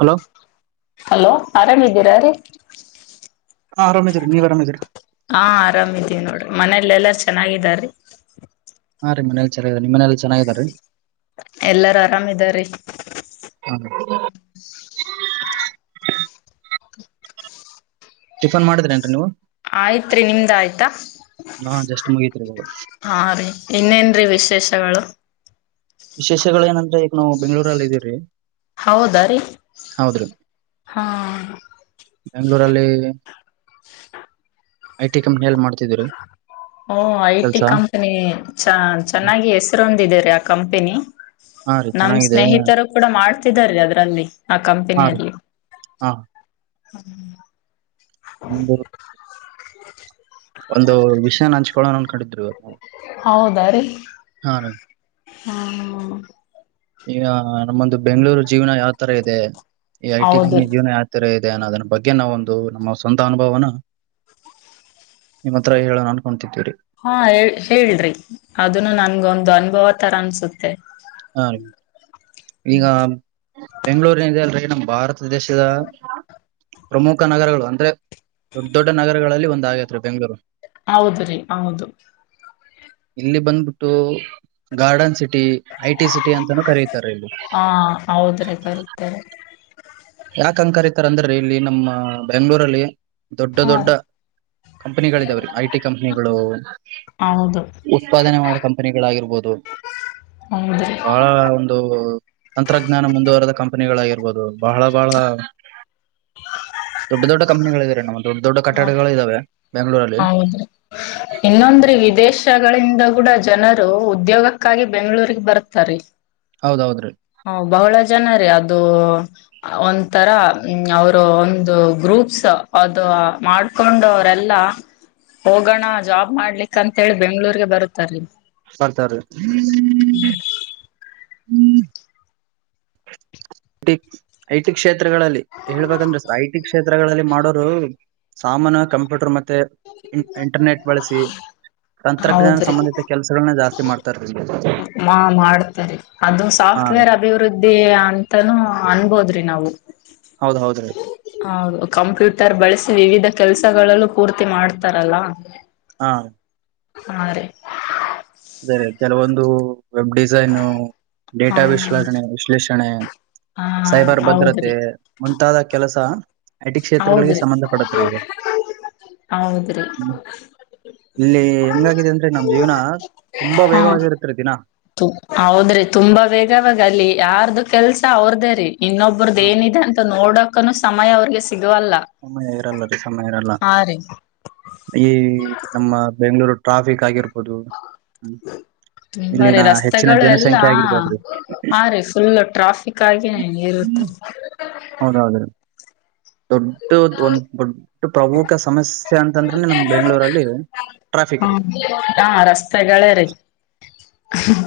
Hello hello ಆರಾಮಿದ್ದೀರ ರೀ ಹಾ ಆರಾಮಿದೀವ್ರಿ ನೀವ್ ಅರಾಮಿದಿರ ಹಾ ಆರಾಮಿದೀವಿ ನೋಡ್ರಿ ಮನೇಲ್ಲ ಎಲ್ಲ ಚೆನ್ನಾಗಿದಾರೀ ಹಾ ರೀ ಮನೇ ಚನ್ನಾಗ ಇದಾರಿ ನಿಮ್ ಮನೇಲಿ ಚೆನ್ನಾಗ್ ಇದಾರಿ ಎಲ್ಲಾರು ಆರಾಮಿದಾರಿ [unintelligible] ಟಿಫನ್ ಮಾಡಿದ್ರೇನ್ರಿ ನೀವು ಆಯ್ತ್ರಿ ನಿಮ್ದ ಆಯ್ತಾ ಹಾ ಜಸ್ಟ್ ಮುಗೀತ್ರಿ ಇವಾಗ ಹಾರಿ ಇನ್ನೇನ್ರಿ ವಿಶೇಷಗಳು ವಿಶೇಷಗಳು ಏನಂದ್ರೆ ನಾವು ಬೆಂಗ್ಗಳೂರಲ್ ಇದೀವ್ರಿ ಹೌದ ರೀ ಹೌದ್ರಿ ಹಾ ಳೂರಲ್ಲಿ ಐ ಟಿ ಕಂಪನಿಯಲ್ ಮಾಡ್ತಿದೀವ್ರಿ ಓ ಐ ಟಿ ಕೆಲ್ಸ ಕಂಪನಿ ಚ ಚೆನ್ನಾಗಿ ಹೆಸರೊಂದಿದರಿ ಆ ಕಂಪನಿ ಹಾ ರೀ ನಮ ಚೆನ್ನಾಗಿದೆ ಸ್ನೇಹಿತರು ಕೂಡ ಮಾಡ್ ತಿದಾರಿ ಅದ್ರಲ್ಲಿ ಆ ಹಾ ಕಂಪನಿ ರೀ ಅಲ್ಲಿ ಹಾ ಹ್ಮ ಅಂದು ಹ್ಮ ಒಂದು ವಿಷಯನ ಹಂಚ್ಕೊಳ್ಳೋಣ ಅನ್ಕೊಂಡಿದ್ರು ಇವತ್ತು ನಾವು ಹೌದಾ ರೀ ಹಾ ರೀ ಹ್ಮುಯೂ ಈಗ ನಮ್ಮೊಂದು ಬೆಂಗ್ಳೂರು ಜೀವನ ಯಾವ್ ತರ ಇದೆ ಈ ಐಟಿ ಹೌದು ಕಂಪನಿ ಜೀವನ ಯಾವ್ ತರ ಇ ನಾನ ಅದನ್ನ ಬಗ್ಗೆ ನಾವ ಒಂದು ನಮ್ಮ ಸ್ವಂತ ಅನುಭವನ ನಿಮ್ಮ ಹತ್ರ ಹೇಳೋಣ ಅನ್ಕೊತಿದವಿ ಹಾ ಹೇಳ್ ಹೇಳ್ರಿ ಅದನು ನನ್ಗೊಂದು ಅನುಭವ ತರ ಅನ್ಸುತ್ತೆ ಹಾ ಈಗ ಬೆಂಗಳೂರಿನದೆ ಅಲ್ರಿ ನಮ್ಮ ಭಾರತ ಸದೇಶದ ಪ್ರಮುಖ ನಗರಗಳು ಅಂದ್ರೆ ದೊಡ್ಡ ದೊಡ್ಡ ನಗರಗಳಲ್ಲಿ ಒಂದ ಆಗೇತ್ರಿ ಬೆಂಗ್ಗಳೂರು ಹೌದ್ರೀ ಹೌದು ಇಲ್ಲಿ ಬಂದ್ಬಿಟ್ಟು garden city I T city ಅಂತಾನೂ ಕರೀತಾರೆ ಇಲ್ಲಿ ಹಾ ಹೌದ್ರಿ ಕರಿತಾರೆ ಯಾಕ್ ಹಂಗ್ ಕರಿತಾರ ಅಂದರಿ ಇಲ್ಲಿ ನಮ್ಮ ಬೆಂಗ್ಗಳೂರಲ್ಲಿ ದೊಡ್ಡ ಹಾ ದೊಡ್ಡ ರೀ ಕಂಪನಿಗಳ ಇದಾವ್ರೀ ಐ ಟಿ ಕಂಪನಿಗಳು ಹೌದು ಉತ್ಪಾದನೆ ಮಾಡೋ ಕಂಪನಿಗಳಾಗಿರ್ಬೋದ್ ತೋಬ್ ಹೌದ್ರಿ ಬಹಳ ಒಂದು ತಂತ್ರಜ್ಞಾನ ಮುಂದುವರೆದ ಕಂಪನಿಗಳಾಗ್ಯೆವ್ ಇರ್ಬೋದು ಬಹಳ ಬಹಳ ದೊಡ್ಡ ದೊಡ್ಡ ಕಂಪನಿಗಳಿದಾವ್ರಿ ನಮ್ಮ ದೊಡ್ಡ ದೊಡ್ಡ ಹ ಕಟ್ಟಡಗಳು ಇದಾವೆ ಬೆಂಗಳೂರಲ್ಲಿ ಹೌದ್ರಿ ಇನ್ನೊಂದ್ರಿ ವಿದೇಶಗಳಿಂದ ಕೂಡ ಜನರು ಉದ್ಯೋಗ ಅದಕ್ಕಾಗಿ ಬೆಂಗಳೂರಿಗ ಬರ್ತಾರಿ ಹೌದ ಹೌದ್ರೀ ಹ ಬಹೊಳ ಜನಾರಿ ಅದು ಅ ಒಂತರ ಅವರು ಒಂದು ಗ್ರೂಪ್ಸ್ ಅದು ಮಾಡ್ಕೊಂಡ ಅವರೆಲ್ಲಾ ಹೋಗಣ ಜಾಬ್ ಮಾಡ್ಲಿಕ್ ಅಂತ ಹೇಳಿ ಬೆಂಗಳೂರಿಗೆ ಬರತಾರಿ ಬರ್ತರೀ ಟಿ ಐ ಟಿ ಕ್ಷೇತ್ ತ್ರಗಳಲ್ಲಿ ಹೇಳ್ಬೇಕಂದ್ರ ಐಟಿ ಕ್ಷೇತ್ರಗಳಲ್ಲಿ ಮಾಡೋ ಹೌ ಸಾಮಾನ ಕಂಪ್ಯೂಟರ್ ಮದ್ ಮತ್ತೆ ಇಂಟ್ ಇಂಟರ್ನೆಟ್ ಬಳಸಿ ತಂತ್ರಜ್ಞಾನ ಹೌದ್ರಿ ಸಂಬಂಧಿತ ಕೆಲ್ಸಗಳನ್ನ ಜಾಸ್ತಿ ಮಾಡ್ತಾರೀ ಮಾ ಮಾಡ್ತರಿ ಅದು ಹಾ ಸಾಫ್ಟ್ವೇರ್ ಅಭಿವೃದ್ಧಿ ಅಂತಾನೂ ಅನ್ಬೋದ್ರಿ ನಾವು. ಹೌದ ಹೌದ್ರಿ ಹೌದು ಕಂಪ್ಯೂಟರ್ ಬಳಸಿ ವಿವಿಧ ಕೆಲ್ಸಗಳಲ್ಲೂ ಪೂರ್ತಿ ಮಾಡ್ತಾರಲ್ಲ. ಹಾ ಹಾ ರೀ. ಅದೆ ರಿ ಕೆಲವೊಂದು ವೆಬ್ ಡಿಜೈನು ಹಾ ಡೇಟಾ ವಿಶ್ಲೇಷಣೆ ವಿಶ್ಲೇಷಣೆ ಹಾ ಸೈಬರ್ ಭದ್ರತೆ ಹೌದ್ರಿ ಮುಂತಾದ. ಕೆಲಸ. ಐಟಿ ಕ್ಷೇತ್ರಗಳಿಗೆ ಹೌದ್ರಿ ಸಂಬಂಧಪಡತ್ರ ರಿ ಇದು ಹೌದ್ರಿ ಹ್ಮ ಇಲ್ಲಿ ಹೆಂಗಾಗಿದೆ ಅಂದ್ರೆ ನಮ್ ಜೀವನಾತ್. ಹಾ ಹೌದ್ರಿ ತುಂಬಾ ಬೇಗವಾಗಿ ಅಲ್ಲಿ ಯಾರ್ದು ಕೆಲ್ಸ ಅವ್ರದೇ ರೀ. ಇನ್ನೊಬ್ರದ ಹಾ ಎನ್ ಇದೆ ಅಂತಾ ನೋಡಕ್. ಕನ್ನು ಸಮಯ ಅವರ್ಗೆ ಸಿಕ್ ಅಮ್ಮಯ ಇರಲ್ಲ ರಮ್ಮಯ ಇರಲ್ಲ ಹಾ ರೀ ಈ ನಮ್ಮ ಬೆಂಗ್ಗಳೂರು ಟ್ರಾಫಿಕ್ ಆಗಿರ್ಬೋದು ಹ್ಮ್, ಬರಿ ಇಲ್ಲಿನ ಹೆಚ್ಚಿನ ರಸ್ತೆಗಳು ಎಲ್ಲಾ ಜನಸಂಖ್ಯೆ ಆಗಿರ್ಬೋದ್ರಿ ಹಾ ಹ ರೀ ಫುಲ್ ಟ್ರಾಫಿಕ್. ತ್ತಗಿ ಇರುತ್ತಲ ಹೌದೌದ್ರಿ ದೊಡ್ಡ ಒಂದ ದೊಡ್ಡ ಪ್ರಮುಖ ಸಮಸ್ಯೆ ಅಂತಂದ್ರ ನಮ್ಮ್ ಬೆಂಗ್ಳೂರಲ್ಲಿ ಟ್ರಾಫಿಕ್ ಹಾ ರೀ. ಹಾ ರಸ್ತೆಗಳೇ ರೀ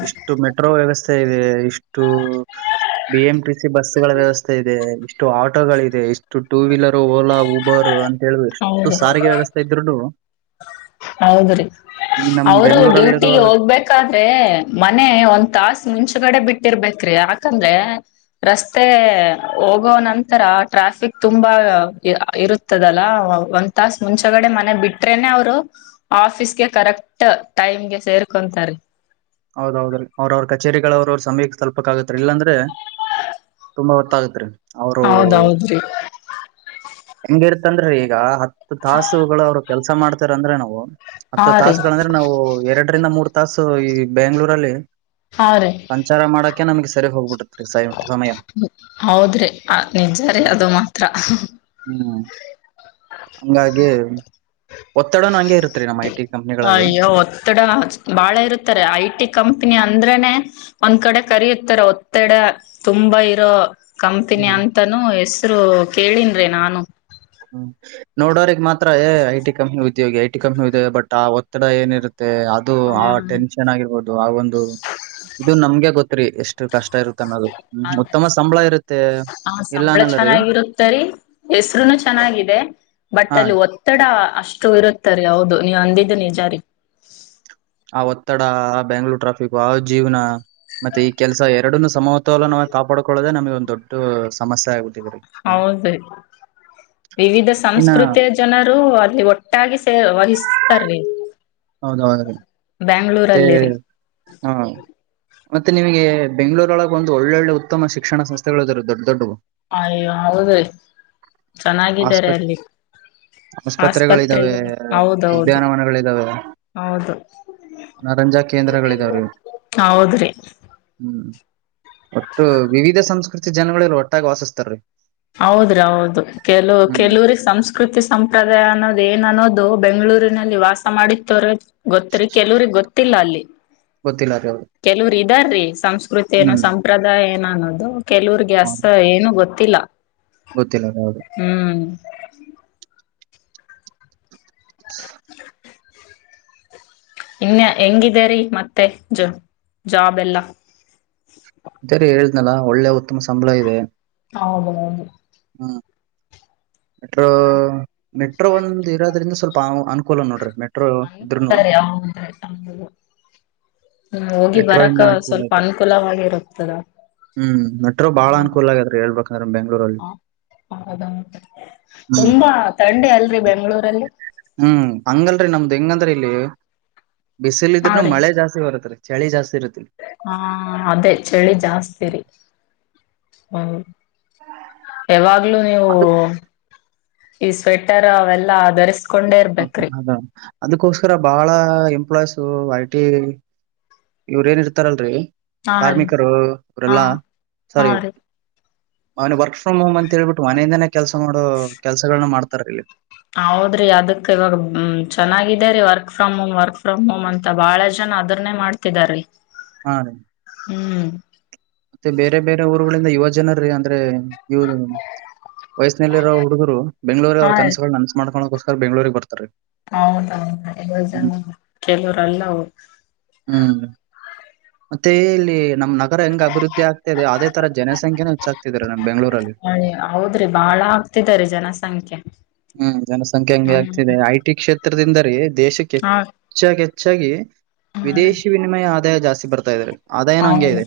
ಇಷ್ಟು ಮೆಟ್ರೋ ವ್ಯವ ಸ್ಥೆ ಇದೆ ಇಷ್ ಟು ಬಿ ಎಂ ಟಿ ಸಿ ಬಸ್ಗಳ ವ್ಯವಸ್ಥೆ ಇದೆ. ಇಷ್ಟು ಆಟೋಗಳ ಇದೆ ಇಷ್ಟು ಟೂ ವೀಲರ್ ಓಲಾ ಊ ಒರು ಅಂತ ಹೇಳ ಎಷ್ಟು ಹೌದು ಸಾರಿಗೆ ವ್ಯವಸ್ಥೆ ಇದ್ರುನು ಹೌದ್ರಿ ನಮ್ ಅವರು ಬೆಂಗಳೂರಲ್ಲಿರೋ ಡ್ಯೂಟಿಗೆ ಹೋಗ್ಬೇಕಾದ್ ಮನೆ ಒಂದ್ ತಾಸ ಮುಂಚೆಗಡೆ ಬಿಟ್ಟಿರ್ಬೇಕ್ರಿ ಯಾಕಂದ್ರೆ ರಸ್ತೆ ಹೋಗೋ ನಂತರ ಟ್ರಾಫಿಕ್ ತುಂಬಾ ಇರುತ್ತದಲ್ಲ ಒಂದ್ ತಾಸ ಮುಂಚೆಗಡೆ ಮನೆ ಬಿಟ್ರೇನೆ ಅವ್ರು ಆಫೀಸ್ಗೆ ಕರೆಕ್ಟ್ ಟೈಮ್ಗೆ ಸೇರ್ಕೊಂತಾರೆ. ಹೌದೌದ್ರೀ ಅವ್ರ ಅವ್ರ ಕಚೇರಿಗಳ ಅವ್ರ ಅವ್ರ ಸಮಯಕ್ಕೆ ತಲ್ಪಕ್ ಆಗತ್ರೀ ಇಲ್ಲಾಂದ್ರೆ ತುಂಬಾ ಒತ್ತಾಗತ್ರಿ. ಹೌದೌದ್ರಿ ತಂದ್ರಿ ಈಗ ಹತ್ ತಾಸುಗಳು ಅವ್ರು ಕೆಲ್ಸ ಮಾಡ್ತಾರಂದ್ರೆ ನಾವು ಹಾ ಹತ್ತು ರೀ ತಾಸುಗಳ ಅಂದ್ರೆ ನಾವು ಎರಡರಿಂದ ಮೂರ್ ತಾಸು ಈ ಬೆಂಗಳೂರಲ್ಲಿ ಹಾ ರೀ ಸಂಚಾರ ಮಾಡ ಅದಕ್ಕೆ ನಮಗೆ ಸರಿಹೋಗ್ಬಿಡು ಹೌದ್ರಿ ರಿ ನಿಜಾರೀ ಅದು ಮಾತ್ರ ಹ್ಮ್ ಹ್ಮ್ ಹ್ಮ್ ಹಂಗಾಗಿ ಒತ್ತಡನು ಹಂಗೆ ಇರುತ್ರಿ ನಮ್ಮ ಐ ಟಿ ಕಂಪ್ನಿಗಳಲ್ಲಿ ಅಯ್ಯೋ ಒತ್ತಡ ಬಹಳ ಇರುತ್ತೆರಿ ಐ ಟಿ ಕಂಪನಿ ಅಂದ್ರೆನೆ ಒಂದು ಕಡೆ ಕರಿತ್ತಾರೆ ಒತ್ತಡ ತುಂಬಾ ಇರೋ ಕಂಪನಿ ಹ್ಮ್ ಅಂತನೂ ಹೆಸ್ ರೂ ಕೇಳಿನ್ರೀ ನಾನು. ಹ್ಮ್ ನೋಡೋರಿಗ್ ಮಾತ್ರ ಏಯ್ ಐ ಟಿ ಕಂಪನಿ ಉದ್ಯೋಗ ಐಟಿ ಕಂನಿ ಉದ್ಯೋಗ ಬಟ್ ಆ ಒತ್ತಡ ಏನ್ ಇರು ಮತ್ತೆ ಅದು ಹಾ ಆ ಟೆನ್ಷನ್ ಆಗಿರ್ಬೋದು ಆ ಒನ್ ಇದು ನಮ್ಗೆ ಗೊತ್ರಿ ಎಷ್ಟು ಕಷ್ಟ ಇರುತ್ತ್ ಅನ್ನೋದು ಅದೇ ಉತ್ತಮ ಸಂಬಳ ಇರುತ್ತೆ ಇಲ್ಲ ಅನ್ನಲ್ಲ ರೀ ಹೆಸರು ಚೆನ್ನಾಗಿದೆ ಬಟ್ ಹಾ ರೀ ಅಲ್ಲಿ ಒತ್ತಡ ಅಷ್ಟು ಇರುತ್ತರಿ ಹೌದು ನೀವ್ ಅಂದಿದ್ದ ನಿಜಾರಿ ಆ ಒತ್ತಡ ಆ ಬೆಂಗಳೂರು ಟ್ರಾಫಿಕ್ ಜೀವನ ಮತ್ತೆ ಈ ಕೆಲಸ ಎರಡನ್ನ್ನೂ ಸಮತೋಲ ನ ಕಾಪಾಡ್ಕೊಳ್ಳೋದೆೇ ನಮಗೆ ಒಂದ ದೊಡ್ಡ ಸಮಸ್ಯೆ ಆಗುತ್ತೆ ಹೌದರಿ ವಿವಿಧ ಇನ್ನ ಸಂಸ್ಕೃತಿಯ ಜನರು ಅಲ್ಲಿ ಒಟ್ಟಾಗಿ ವಹಿಸ್ತಾರೀ ಹೌದೌದ್ರಿ ಮತ್ತೆ ಹಾ ಮತ್ತೆ ನಿಮಗೆ ಬೆಂಗಳೂರು ನಲ್ಲಿ ಒಂದು ಒಳ್ಳೊಳ್ಳೆ ಉತ್ತಮ ಶಿಕ್ಷಣ ಸಂಸ್ಥೆಗಳು ಇದಾವೆ ರಿ ದೊಡ್ಡ ದೊಡ್ಡ ಅಯೋ ಹೌದೇ ಚೆನ್ನಾಗಿದ್ದಾರೆ ಆಸ್ಪತ್ ಅಲ್ಲಿ ಆಸ್ಪತ್ರೆಗಳಿದಾವೆ ಆಸ್ಪತ್ರೆಗೆ ಹೌದೌದು ಉದ್ಯಾನವನಗಳಿದಾವೆ ಹೌದು ಮನರಂಜಾ ಕೇಂದ್ರಗಳಿದಾವ್ರಿ ಹೌದ್ರಿ ಹ್ಮ್ ಒಟ್ಟು ವಿವಿಧ ಸಂಸ್ಕೃತಿ ಜನಗಳೆಲ್ಲ ಒಟ್ಟಾಗಿ ವಾಸಿಸ್ತಾರೀ ಹೌದ್ರೀ ಹೌದು ಕೆಲವು ಕೆಲವರಿಗೆ ಸಂಸ್ಕೃತಿ ಸಂಪ್ರದಾಯ ಅನ್ನೋದ ಏನ್ ಅನ್ನೋದು ಅದು ಬೆಂಗಳೂರಿನಲ್ಲಿ ವಾಸಮಾಡಿದ್ದವರಿಗೆ [unintelligible] ಗೊತ್ತರಿ ಕೆಲವರಿಗೆ ಗೊತ್ತ ಗೊತ್ತಿಲ್ಲ ಅಲ್ಲಿ ಗೊತ್ತಿಲ್ಲಾರಿ ಅವರು ಇದಾರ ರಿ ಸಂಸ್ಕೃತಿ ಸಂಸ್ಕೃತಿ ಏನ್ ಸಂಪ್ರದಾಯ ಏನ್ ನಾನದು ಕೆಲವರೆಗೆ ಅಷ್ಟು ಏನು ಗೊತ್ತ ಗೊತ್ತಿಲ್ಲ ಗೊತ್ತಿಲ್ಲ ಅದ ಯಾವದು ಹ್ಮ್ [inaudible] ಇನ್ ಹೆಂಗಿದೆರಿ ಮತ್ತೆ ಜ ಜಾಬ್ ಎಲ್ಲಾ ಇದೇರಿ ಹೇಳ್ದ್ನಲ ಒಳ್ಳೆ ಉತ್ತಮ ಸಂಬಳ ಇದೆ ಹೌದ ಹೌದು ಹಾ ಮೆಟ್ರೋ ಮೆಟ್ರೋ ಒಂದು ಇರೋದ್ರಿಂದ ಸ್ವಲ್ಪ ಅನುಕೂಲ ನೋಡ್ರಿ ಮೆಟ್ರೋ ಇದ್ರುನು ಅಲಾರ ಆಂದು ಎಟ [unintelligible] ಹು ಹೋಗಿ ಮೆಟ್ರೋ ಬರಾಕ ಇಂದ ಅನುಕೂಲ ಸ್ವಲ್ಪ ಆಯ್ತು ಅನುಕೂಲವಾಗಿರುತ್ತರ ಹ್ಮ್ ಮೆಟ್ರೋ ಬಾಳ ಅನುಕೂಲ ಆಗದ್ರಿ ಹೇಳ್ಬೇಕಂದ್ರ ಬೆಂಗ್ಳೂರಲ್ಲಿ [unintelligible] ತುಂಬಾ ಥಂಡಿ ಅಲ್ರಿ ಬೆಂಗಳೂರು ಹು ಅಂಗಲ್ ರಿ ನಮ್ದ್ ಹೆಂಗಂದ್ರ ಇಲ್ಲಿ ಬಿಸಿಲ್ ಹಾ ಇದ್ರನು ರಿ ಮಳೆ ಜಾಸ್ತಿ ಬರತ್ರಿ ಚಳಿ ಜಾಸ್ತಿ ಇರತ್ರಿ ಹ ಅದೇ ಚಳಿ ಜಾಸ್ತಿರಿ ಹೂ ಯಾವಾಗ್ಲುೂ ನೀವು ಅದಕ್ ಈ ಸ್ವೆಟರ್ ಅವೆಲ್ಲಾ ಧರಿಸಿ ಹ ಅದ ಅದಕ್ಕೋಸ್ಕರ ಬಾಳ ಎಂಪ್ಲಾಯ್ಸ್ ಈ ಐಟಿ ಇವರ ಏನ್ ಇರ್ತಾರಲ್ರಿ ಹಾ ರೀ ಕಾರ್ಮಿಕರು ಹಾ ಅವರೆಲ್ಲಾ ಹಾ ಸ್ವಾರಿ ರೀ ಅವನ ವರ್ಕ್ ಫ್ರಮ್ ಹೋಮ್ ಅಂತ ಹೇಳ್ಬಿಟ್ಟು ಮನೆಯಿಂದನೇ ಕೆಲ್ಸ ಮಾಡೋ ಕೆಲ್ಸಗಳನ ಮಾಡ್ತಾರ ಇಲ್ಲಿ ಹೌದ್ರಿ ಅದಕ್ ಇವಾಗ ಚೆನ್ನಾಗಿದ ರೀ work from home work from home ಅಂತ ಬಾಳ ಜನ ಅದನ್ನೇ ಮಾಡ್ತಿದಾರಿ ಹಾ ರೀ ಹೂ ಮತ್ತೆ ಬೇರೆ ಬೇರೆ ಊರುಗಳಿಂದ ಯುವ ಜನರ ಅಂದ್ರೆ ಇವ ವಯಸ್ಸಿನಲ್ಲಿರೋ ಹುಡುಗರು ಬೆಂಗಳೂರಿಗೆ ಹಾ ಅವರ ಕನಸುಗಳನ್ನು ನನಸು ಮಾಡಿಕೊಳ್ಳಕ್ಕ ಬೆಂಗಳೂರಿಗೆ ಬರ್ತಾರೆ ಹೌದ ಹ್ಮ್ ಎಲ್ಲಜನ ಕೆಲವರಲ್ಲ ಹ್ಮ್ ಮತ್ತೆ ಎಲ್ಲಿ ನಮ್ಮ ನಗರ್ ಹೆಂಗ ಅಭಿವದ್ಧಿ ಅದೇ ಆಗ್ತಿದೆ ಅದೇ ತರ ಜನಸಂಖ್ಯೆ ಹೆಚ್ಚಾಗ್ತಿದ್ದಾರೆ ನಮ್ಮ ಬೆಂಗಳೂರಲ್ಲಿ ಹೌದ್ರಿ ಬಾಳ ಆಗ್ತಿದಾರಿ ಜನಸಂಖ್ಯೆ ಹೂ ಜನಸಂಖ್ಯೆ ಹೆಂಗ್ ಹ್ಮ್ ಆಗ್ತದೆ ಐಟಿ ಕ್ಷೇತ್ರ ಹತ್ತಿರದಿಂದ ರೀ ದೇಶಕ್ಕೆ ಹಾ ಹೆಚ್ಚಾಗಿ ಹೆಚ್ಚಾಗಿ ಹಾ ರೀ ವಿದೇಶಿ ವಿನಿಮಯ ಆದ ಮತ್ತೆ ಜಾಸ್ತಿ ಬರ್ತಾ ಇದ್ದಾರೆ ಅದೇನೋ ಹಂಗೆ ಇದೆ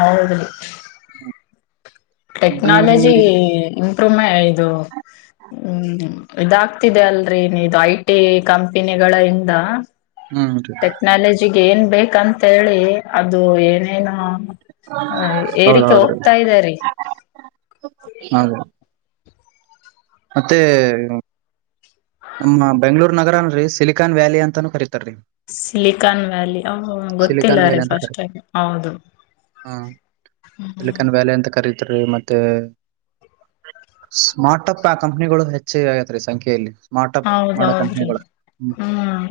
ಹೌದು ಕಂಪನಿ ಟೆಕ್ನಾಲಜಿ ಇಂಪ್ರೂವ್ಮೆಂಟ್ ಇದು ಹೂ ಇದಾಗ್ತಿದೆ ಅಲ್ರೀ ಇ ಐಟಿ ಕಂಪನಿಗಳಿಂದ ಹ್ಮ್ ರೀ ಟೆಕ್ನಾಲಜಿ ಹೇಳಬೇಕಂತ ಹೇಳಿ ಅದು ಏನೇನು ಹೌದ ಏರಿಕೆ ಹೌದು ರಿ ಹೋಗ್ತಾ ಇದೆ ರೀ ಹೌದು ಮತ್ತೆ ನಮ್ಮ ಬೆಂಗಳೂರು ನಗರ ನಮ್ಮ ಬೆಂಗಳೂರು ಅಲ್ಲಿ ಸಿಲಿಕಾನ್ ವ್ಯಾಲಿ ಅಂತಾನೂ ಕರಿತ ಸಿಲಿಕಾನ್ ವ್ಯಾಲಿ ಓಹೋ ಸಿಲಿಕಾನ್ ಗೊತ್ತಿಲ್ಲ ರೀ ವ್ಯಾಲಿ ಅಂತ ಫಸ್ಟ್ ಕರಿ ಟೈಮ್ ಹೌದು ಹಾ ರೀ ಮತ್ತೆ ಸ್ಮಾರ್ಟ್ ಅಪ್ ಪ ಕಂಪನಿಗಳು ಹೆಚ್ಚಿಗೆ ಆಗೈತ್ರಿ ಸಂಖ್ಯೆಯಲ್ಲಿ ಸ್ಮಾರ್ಟಪ್ ಮಾಡೋ ಹೌದೌದ್ರಿ ಕಂಪನಿಗಳು ಹೂ ಹ್ಮ್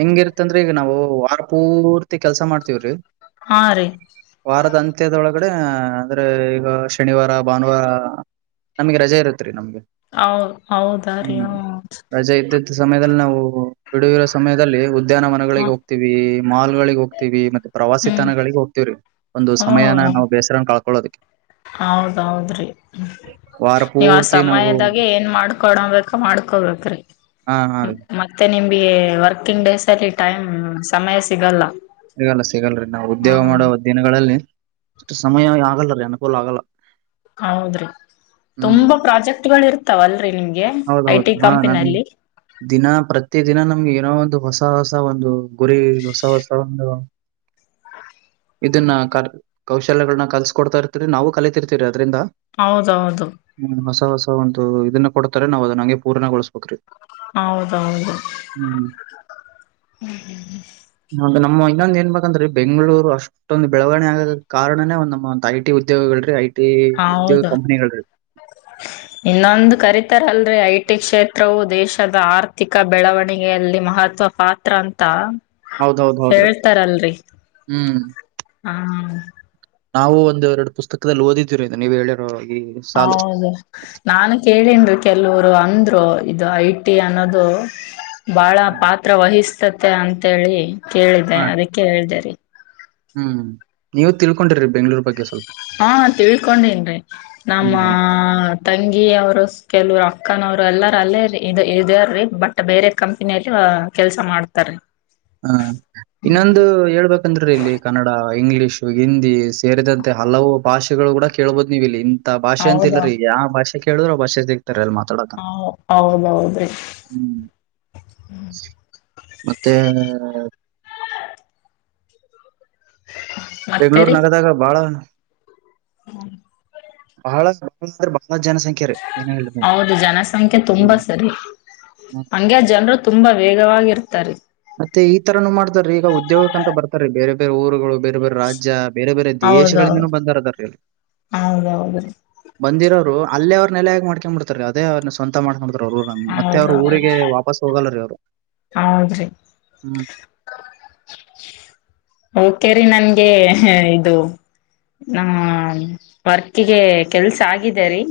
ಹೆಂಗಿರ್ತೈತ್ರಿ ಈಗ ನಾವು ವಾರ ಪೂರ್ತಿ ಕೆಲಸ ಮಾಡ್ತೀವ್ರಿ ಹಾ ರೀ ವಾರದ ಅಂತ್ಯದೊಳಗ ಕಡೆ ಹ್ನ ಅಂದ್ರೆ ಈಗ ಶನಿವಾರ ಭಾನುವಾರ ನಮ್ಗೆ ರಜೆ ಇರುತ್ರಿ ನಮ್ಗೆ. ಹೌದ್ ಹೌದಾ ರೀ. ಹ್ಮ್ ರಜೆ ಇದ್ದಿದ್ದ ಸಮಯದಲ್ಲಿ ನಾವು ಬಿಡುವಿರೋ ಸಮಯದಲ್ಲಿ ಉದ್- ಮಧ್ಯಾಹ್ನ ಮನೆಗಳಿವೆ ಹ್ಮ ಹೋಗ್ತಿವಿ. ಮಾಲ್ ಗಳಿಗೆ ಹೋಗ್ತೀವಿ ಮತ್ ಪ್ರವಾಸಿ ಹ್ಮ್ ತಾಣಗಳಿಗೆ ಹೋಗ್ತಿವ್ರಿ ಒಂದು ಸಮಯನ ಹ್ಮ ನಾವು ಬೆಸ್ರನ ಕಳ್ಕೊದಿಕ್ಕೆ. ಹೌದೌದ್ರಿ. ವಾರ ನೀವ್ ಆ ಪೂರ್ತಿ ನಾವು ಸಮಯದಾಗೆ ಏನ್ ಮಾಡ್ಕೊಡಬೇಕ ಮಾಡ್ಕೊಬೇಕ್ರಿ ಹಾ ಹಾ ರೀ ಮತ್ತೆ ನಿಮ್- ಬಿ ಹೇ ವರ್ಕಿಂಗ್ ಡೇಸ್ ಅಲ್ಲಿ ಟೈಮ್ ಸಮಯ ಸಿಗಲ್ಲ. ಸಿಗಲ್ಲ ಸಿಗಲ್ರಿ ನಾವು ಹಾ ಉದ್ಯೋಗ ಮಾಡುವ ದಿನಗಳಲ್ಲಿ. ಅಷ್ಟ ಸಮಯ ಆಗಲ್ಲ ರೀ ಅನುಕೂಲ ಆಗಲ್ಲ. ಹೌದ್ರಿ ಹ್ಮ್ ತುಂಬಾ ಪ್ರಾಜೆಕ್ಟ್ ಗಳು ಇರ್ತ- ತಾವಲ್ರಿ ನಿಮಗೆ. ಹೌದೌದು ಹಾ ನಮ್ಗೆ ದಿನ ಪ್ರತಿ ದಿನ ನಮ್ಗೆ ಏನೋ ಒಂದು ಹೊಸ- ಹೊಸ ಹೊಸ ಒಂದು ಗುರಿ ಹೊಸ ಹೊಸ ಒಂದು ಇದನ್ನ ಕ ಕೌಶಲ್ಯಗಳನ್ನ ಕಲ್ಸ್ಕೊಡ್ತಾ ಇರ್ತರಿ ನಾವು ಕಲಿತಿರ್ತೀವಿ ಅದ್ ಅದ್ರಿಂದ ಹೌದೌದು ಹ್ಮ ಹೊಸ ಹೊಸ. ಒಂದು ಇದನ್ನ. ಕೊಡ್ತಾರೆ ನಾವು ಅದ್ನ ಹಂಗೆ ಪೂರ್ಣಗೊಳಿಸಬೇಕ್ರಿ. ಹೌದೌದು ಹೌದು ನಮ್ಮ ಇನ್ನೊಂದ ಏನ್ ಬಂದ್ರ ಬೆಂಗಳೂರು ಅಷ್ಟೊಂದು ಬೆಳವಣ ಆಗೋಕೆ ಕಾರಣವೇ ಒಂದು ನಮ್ಮ ಐಟಿ ಉದ್ಯೋಗಳ ರೀ ಐಟಿ- ಹೌದು ಇನ್ನೊಂದು ಕರಿತ- ತರ ಅಲ್ರೆ ಐಟಿ ಕ್ಷೇತ್ರವು ದೇಶದ ಆರ್ಥಿಕ ಬೆಳವಣಿಗೆಯಲ್ಲಿ ಮಹತ್ವ ಪಾತ್ರ ಅಂತ- ಹೌದೌದ್ ಹೌದ್ರ ಹ್ಮ್ ಹಾ. ನಾವು ಒಂದ ಎರಡು ಪುಸ್ತಕದಲ್ಲಿ ಓದಿದೀವಿ ನೀವು ಹೇಳಿರೋ. ಈ ಸಾಲು ಹೌದು ನಾನು ಕೇಳನ್ ರಿ ಕೆಲವರು ಅಂದ್ರು ಇದು ಐ ಟಿ ಅನ್ನೋದು ಬಾಳ ಪಾತ್ರ ವಹಿಸ ತ ಅಂತೇಳಿ. ಕೇಳಿದೆ ಹಾ ರೀ ಅದಕ್ಕೆ ಹೇಳ್ದರಿ. ಹ್ಮ್ ನೀವು ತಿಳ್ಕೊಂಡಿರಿ ಬೆಂಗಳೂರು ಬಗ್ಗೆ ಸ್ವಲ್ಪ. ಹಾ ತಿಳ್ಕೊಂಡನ್ ರಿ ನಮ್ಮ ಹ್ಮ್ ತಂಗಿ ಅವರು ಕೆಲವರು ಅವರು ಎಲ್ಲಾರ ಅಲ್ಲೇ ಇದ್ಯಾರೀ ಬಟ್ ಬೇರೆ ಕಂಪನಿಯಲ್ಲಿ ಕೆಲ್ಸ ಮಾಡ್ತಾರಿ. ಹಾ ಇನ್ನೊಂದು ಹೇಳ್ಬೇಕಂದ್ರ ರಿ ಇಲ್ಲಿ ಕನ್ನಡ ಇಂಗ್ಲಿಷ್ ಹಿಂದಿ ಸೇರಿದಂತೆ ಹಲವು ಭಾಷೆಗಳು ಕೂಡ ಕೇಳ್ಬೋದು ನೀವಿಲ್ಲಿ ಇನ್ ತ ಭಾಷೆ ಅಂತಿಲ್ಲ ಹೌದಾ ರೀ ಯಾ ಭಾಷೆ ಕೆ ಹೇಳಿದ್ರೊ ಭಾಷತಿ ರ ಎಲ್ಲಿ ಮಾತಾಡಕ್ಕ ಹೌ- ಹೌದೌದ್ರಿ ಹ್ಮ್ ಮತ್ತೆ ಬೆಂಗಳೂರ್ ನಗದಾಗ ಬಾಳ ಹ್ಮ ಬಹಳ [unintelligible] ರೀ ಏನೇ ಹೇಳಿದ್ರು ಹೌದು ಜನಸಂಖ್ಯೆ ತುಂಬಾ ಸರಿ ಹಂಗೆ ಜನರು ತುಂಬಾ ವೇಗವಾಗಿರ್ತಾರಿ. ಮತ್ತೆ ಈ ತರನೂ ಮಾಡ್ತಾರೀ ಈಗ ಉದ್ಯೋಗಕ್ಕ ಅಂತ ಬರ್ತಾರೀ ಬೇರೆ ಬೇರೆ ಊರುಗಳು ಬೇರೆ ಬೇರೆ ರಾಜ್ಯ ಬೇರೆ ಬೇರೆ ಹೌದೌದು ದೇಶಗಳಿಂದನೂ ಬಂದಾರ ಅದಾರ್ರೀ ಆಲ್ ಹೌದೌದ್ರಿ ಬಂದಿರೋರು ಅಲ್ಲೇ ಅವ್ರ್ ಆಗ ಮಾಡಕೊಂಡ್ಬಿಡ್ತಾರಿ ಅದೇ ಅವ್ರ್ನ ಸ್ವಂತ ಮಾಡ್ಕೊಡ್ ರೂರ ಮತ್ತೆ ಅವ್ರ ಹೌದೌದು ಊರಿಗೆ ವಾಪಸ್ ಹೋಗಲ್ಲ ರೀ ಅವ್ರು. ಹೌದ್ರಿ ಹ್ಮ್ ಓಕೆ ರಿ ನನ್ ಗೆ ಅಹ್ ಇದು ವರ್ಕ್ಗೆ ಕೆಲ್ಸ ಆಗಿದೆ ರೀ.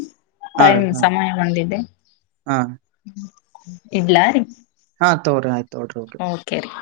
ಹಾ ಟೈಮ್ ರೀ ಹಾ ಸಮಯ ಬಂದಿದೆ ಹಾ ಇಡ್ಲಾ ರೀ ಹ ತಗೋರಿ ಆಯ್ ಓಕೆರಿ